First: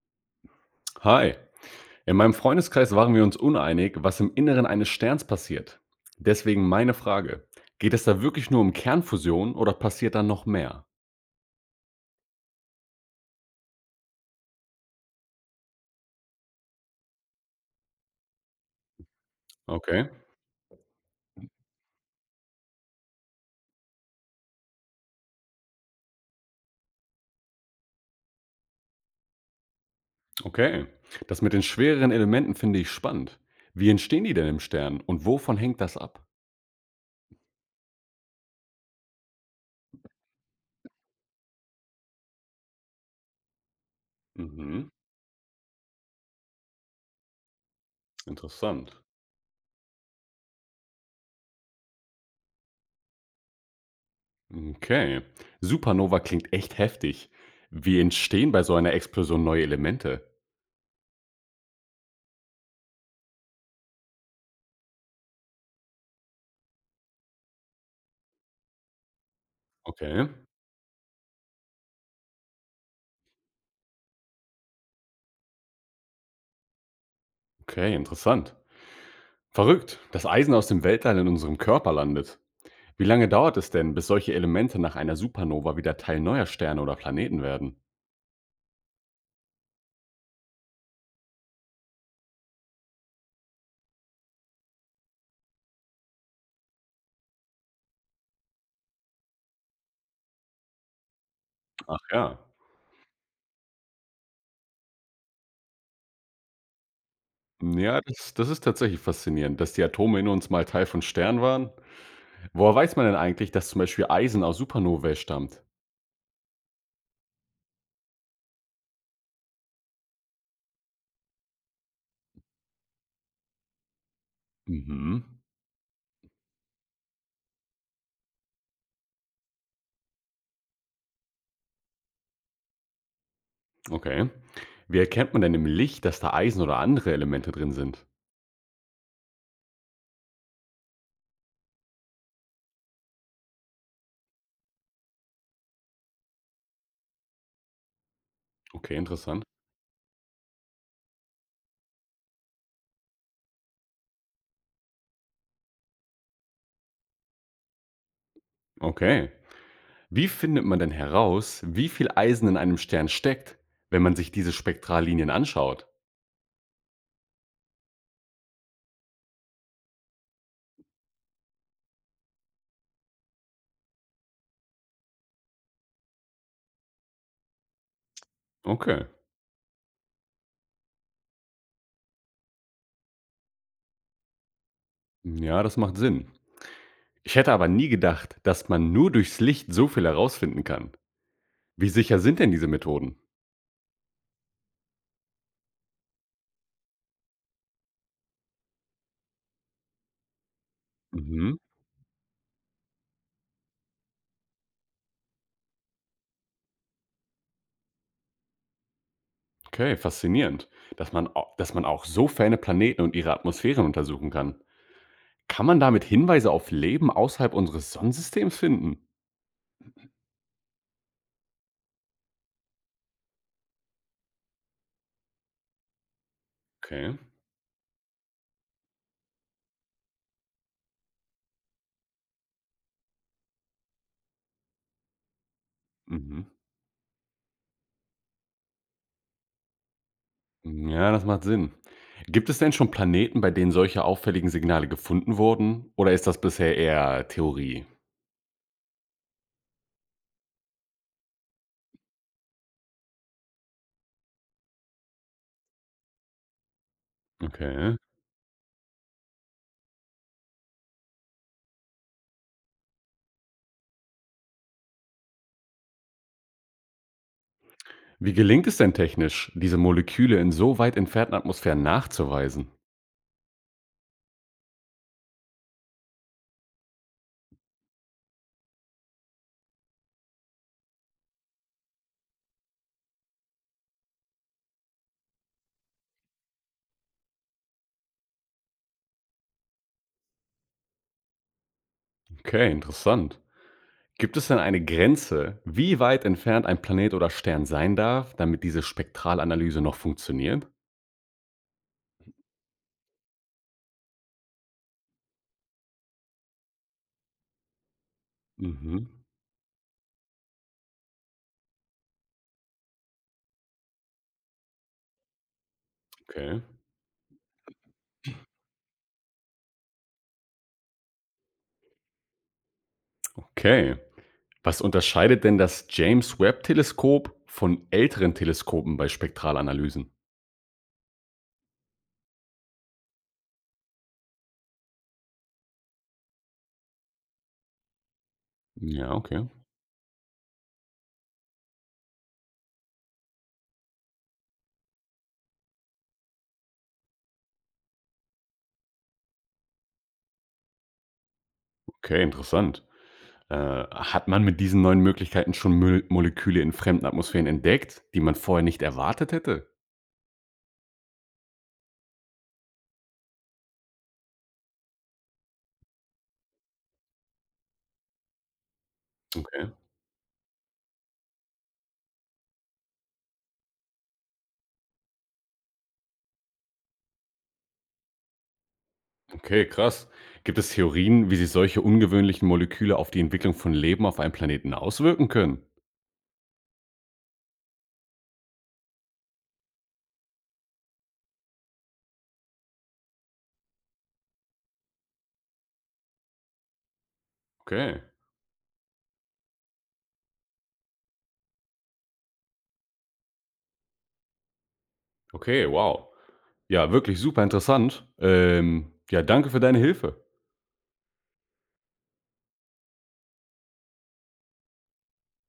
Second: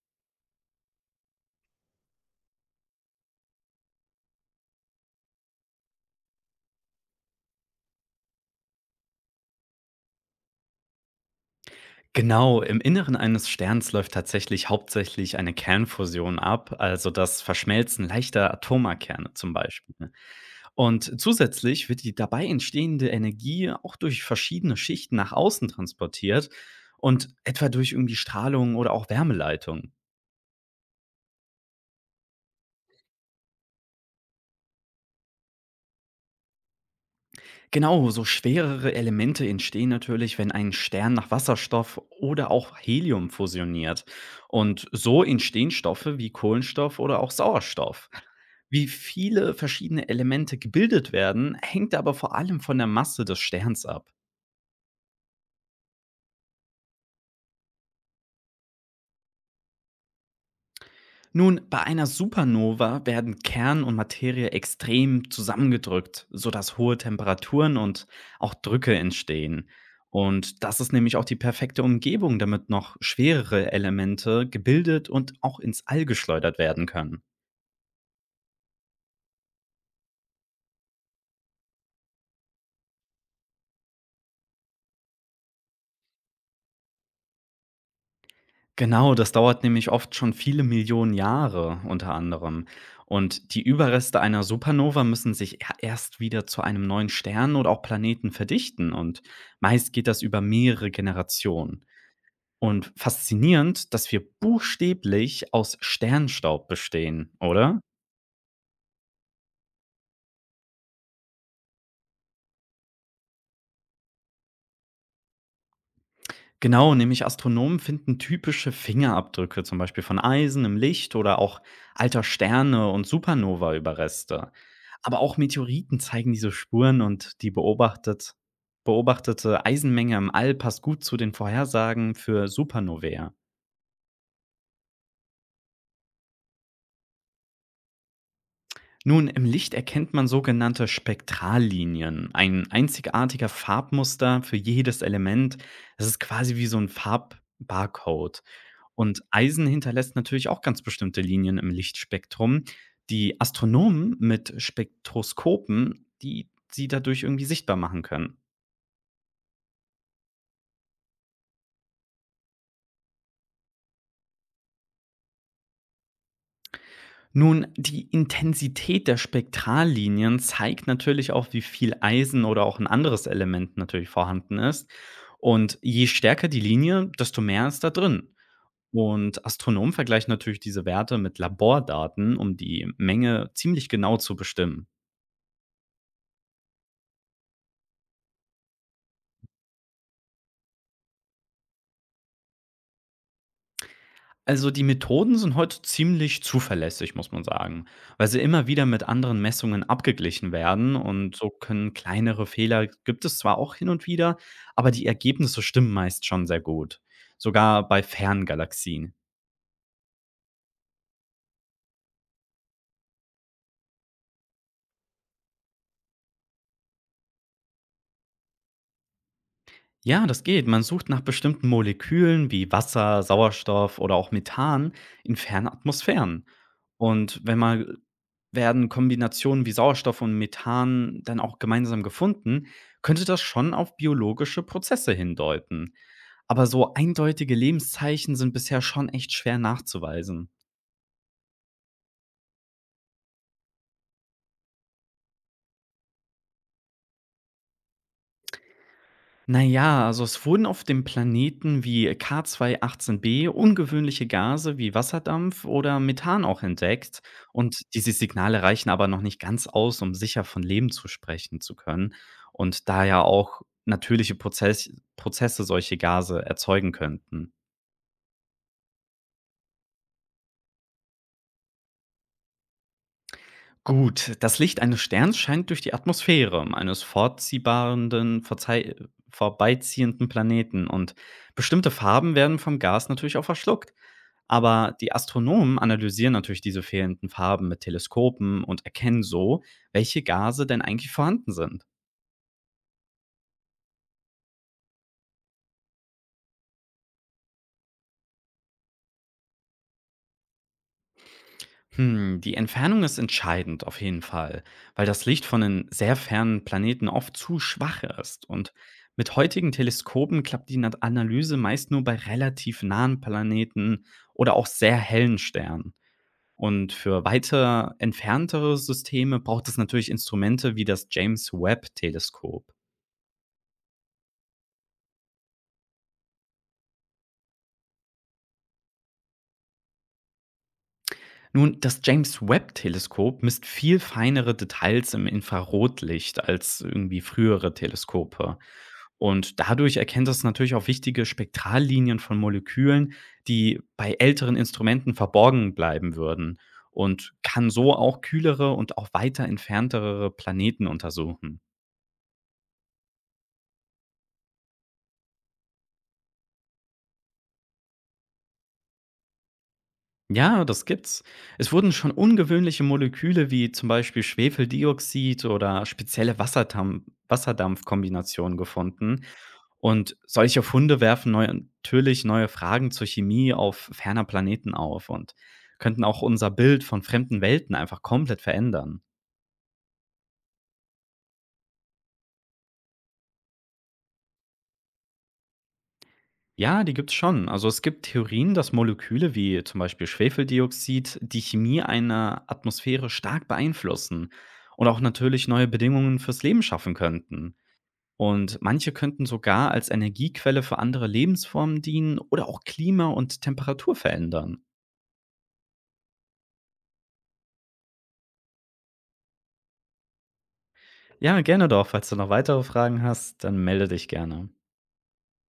Hi. In meinem Freundeskreis waren wir uns uneinig, was im Inneren eines Sterns passiert. Deswegen meine Frage. Geht es da wirklich nur um Kernfusion oder passiert da noch mehr? Genau, im Inneren eines Sterns läuft tatsächlich hauptsächlich eine Kernfusion ab, also das Verschmelzen leichter Atomarkerne zum Okay, Beispiel. Und zusätzlich wird die dabei entstehende Energie auch durch verschiedene Schichten nach außen transportiert und etwa durch irgendwie Strahlung oder auch Wärmeleitung. okay. Das mit den schwereren Elementen finde ich spannend. Wie entstehen die denn im Stern und wovon hängt das ab? Genau, so schwerere Elemente entstehen natürlich, wenn ein Stern nach Wasserstoff oder auch Helium fusioniert. Und Mhm, so entstehen Stoffe wie Kohlenstoff oder auch Sauerstoff. Wie interessant. viele verschiedene Elemente gebildet werden, hängt aber vor allem von der Masse des Sterns ab. Okay. Supernova klingt echt heftig. Wie entstehen bei so einer Explosion neue Elemente? Nun, bei einer Supernova werden Kern und Materie extrem zusammengedrückt, sodass hohe Temperaturen und auch Drücke entstehen. Okay, Und das ist nämlich auch die perfekte Umgebung, damit noch schwerere Elemente gebildet und auch ins All geschleudert werden können. okay, interessant. Verrückt, dass Eisen aus dem Weltall in unserem Körper landet. Wie lange dauert es denn, bis solche Elemente nach einer Supernova wieder Teil neuer Sterne oder Planeten werden? Genau, das dauert nämlich oft schon viele Millionen Jahre unter anderem. Und die Überreste einer Supernova müssen sich erst wieder zu einem neuen Stern oder auch Planeten verdichten. Und meist geht das über mehrere Generationen. Ach ja. Und faszinierend, dass wir buchstäblich aus Sternstaub bestehen, oder? Ja, das ist tatsächlich faszinierend, dass die Atome in uns mal Teil von Sternen waren. Woher weiß man denn eigentlich, dass zum Beispiel Eisen aus Supernovae stammt? Genau, nämlich Astronomen finden typische Fingerabdrücke, zum Beispiel von Eisen im Licht oder auch alter Sterne und Supernova-Überreste. Aber Mhm. auch Meteoriten zeigen diese Spuren und die beobachtete Eisenmenge im All passt gut zu den Vorhersagen für Supernovae. Okay. Wie erkennt man denn im Licht, dass da Eisen oder andere Elemente drin sind? Nun, im Licht erkennt man sogenannte Spektrallinien, ein einzigartiger Farbmuster für jedes Element. Das ist quasi wie so ein Farbbarcode. Okay, Und interessant. Eisen hinterlässt natürlich auch ganz bestimmte Linien im Lichtspektrum. Die Astronomen mit Spektroskopen, die sie dadurch irgendwie sichtbar machen können. Okay. Wie findet man denn heraus, wie viel Eisen in einem Stern steckt, wenn man sich diese Spektrallinien anschaut? Nun, die Intensität der Spektrallinien zeigt natürlich auch, wie viel Eisen oder auch ein anderes Element natürlich vorhanden ist. Und je stärker die Linie, desto mehr ist da drin. Okay. Und Astronomen vergleichen natürlich diese Werte mit Labordaten, um die Menge ziemlich genau zu bestimmen. Ja, das macht Sinn. Ich hätte aber nie gedacht, dass man nur durchs Licht so viel herausfinden kann. Wie sicher sind denn diese Methoden? Also die Methoden sind heute ziemlich zuverlässig, muss man sagen, weil sie immer wieder mit anderen Messungen abgeglichen werden und so Mhm. können kleinere Fehler, gibt es zwar auch hin und wieder, aber die Ergebnisse stimmen meist schon sehr gut, sogar bei Ferngalaxien. Okay, faszinierend. Dass dass man auch so ferne Planeten und ihre Atmosphären untersuchen kann. Kann man damit Hinweise auf Leben außerhalb unseres Sonnensystems finden? Ja, das geht. Man sucht nach bestimmten Molekülen wie Wasser, Sauerstoff oder auch Methan in fernen Atmosphären. Okay. Und wenn man Werden Kombinationen wie Sauerstoff und Methan dann auch gemeinsam gefunden, könnte das schon auf biologische Prozesse hindeuten. Mhm. Aber so eindeutige Lebenszeichen sind bisher schon echt schwer nachzuweisen. Ja, das macht Sinn. Gibt es denn schon Planeten, bei denen solche auffälligen Signale gefunden wurden? Oder ist das bisher eher Theorie? Na ja, also es wurden auf dem Planeten wie K2-18b ungewöhnliche Gase wie Wasserdampf oder Methan auch entdeckt und Okay. diese Signale reichen aber noch nicht ganz aus, um sicher von Leben zu sprechen zu können und da ja auch natürliche Prozess Prozesse solche Gase erzeugen könnten. Wie gelingt es denn technisch, diese Moleküle in so weit entfernten Atmosphären nachzuweisen? Gut, das Licht eines Sterns scheint durch die Atmosphäre eines verzeih- vorbeiziehenden Planeten und bestimmte Farben werden vom Gas natürlich auch verschluckt. Aber die Astronomen analysieren natürlich diese fehlenden Farben mit Teleskopen und erkennen so, welche Gase denn eigentlich vorhanden sind. Okay, interessant. Gibt es denn eine Grenze, wie weit entfernt ein Planet oder Stern sein darf, damit diese Spektralanalyse noch funktioniert? Hm, die Entfernung ist entscheidend auf jeden Fall, weil das Licht von den sehr fernen Planeten oft zu schwach ist. Und Mhm. mit heutigen Teleskopen klappt die Analyse meist nur bei relativ nahen Planeten oder auch sehr hellen Sternen. Okay. Und für weiter entferntere Systeme braucht es natürlich Instrumente wie das James Webb-Teleskop. Okay. Was unterscheidet denn das James Webb Teleskop von älteren Teleskopen bei Spektralanalysen? Nun, das James-Webb-Teleskop misst viel feinere Details im Infrarotlicht als irgendwie frühere Teleskope. Ja, okay. Und dadurch erkennt es natürlich auch wichtige Spektrallinien von Molekülen, die bei älteren Instrumenten verborgen bleiben würden und kann so auch kühlere und auch weiter entferntere Planeten untersuchen. Okay, interessant. Äh, Hat man mit diesen neuen Möglichkeiten schon Moleküle in fremden Atmosphären entdeckt, die man vorher nicht erwartet hätte? Ja, das gibt's. Es wurden schon ungewöhnliche Moleküle wie zum Beispiel Schwefeldioxid oder spezielle Wasserdampfkombinationen gefunden. Okay. Und solche Funde werfen neu natürlich neue Fragen zur Chemie auf ferner Planeten auf und könnten auch unser Bild von fremden Welten einfach komplett verändern. Okay, krass. Gibt es Theorien, wie sich solche ungewöhnlichen Moleküle auf die Entwicklung von Leben auf einem Planeten auswirken können? Ja, die gibt's schon. Also es gibt Theorien, dass Moleküle wie zum Beispiel Schwefeldioxid die Chemie einer Atmosphäre stark beeinflussen und auch natürlich neue Bedingungen fürs Leben schaffen könnten. Okay, Und manche könnten sogar als Energiequelle für andere Lebensformen dienen oder auch Klima und Temperatur verändern. okay, wow. Ja, wirklich super interessant. Ja, danke für deine Hilfe. Ja, gerne doch. Falls du noch weitere Fragen hast, dann melde dich gerne.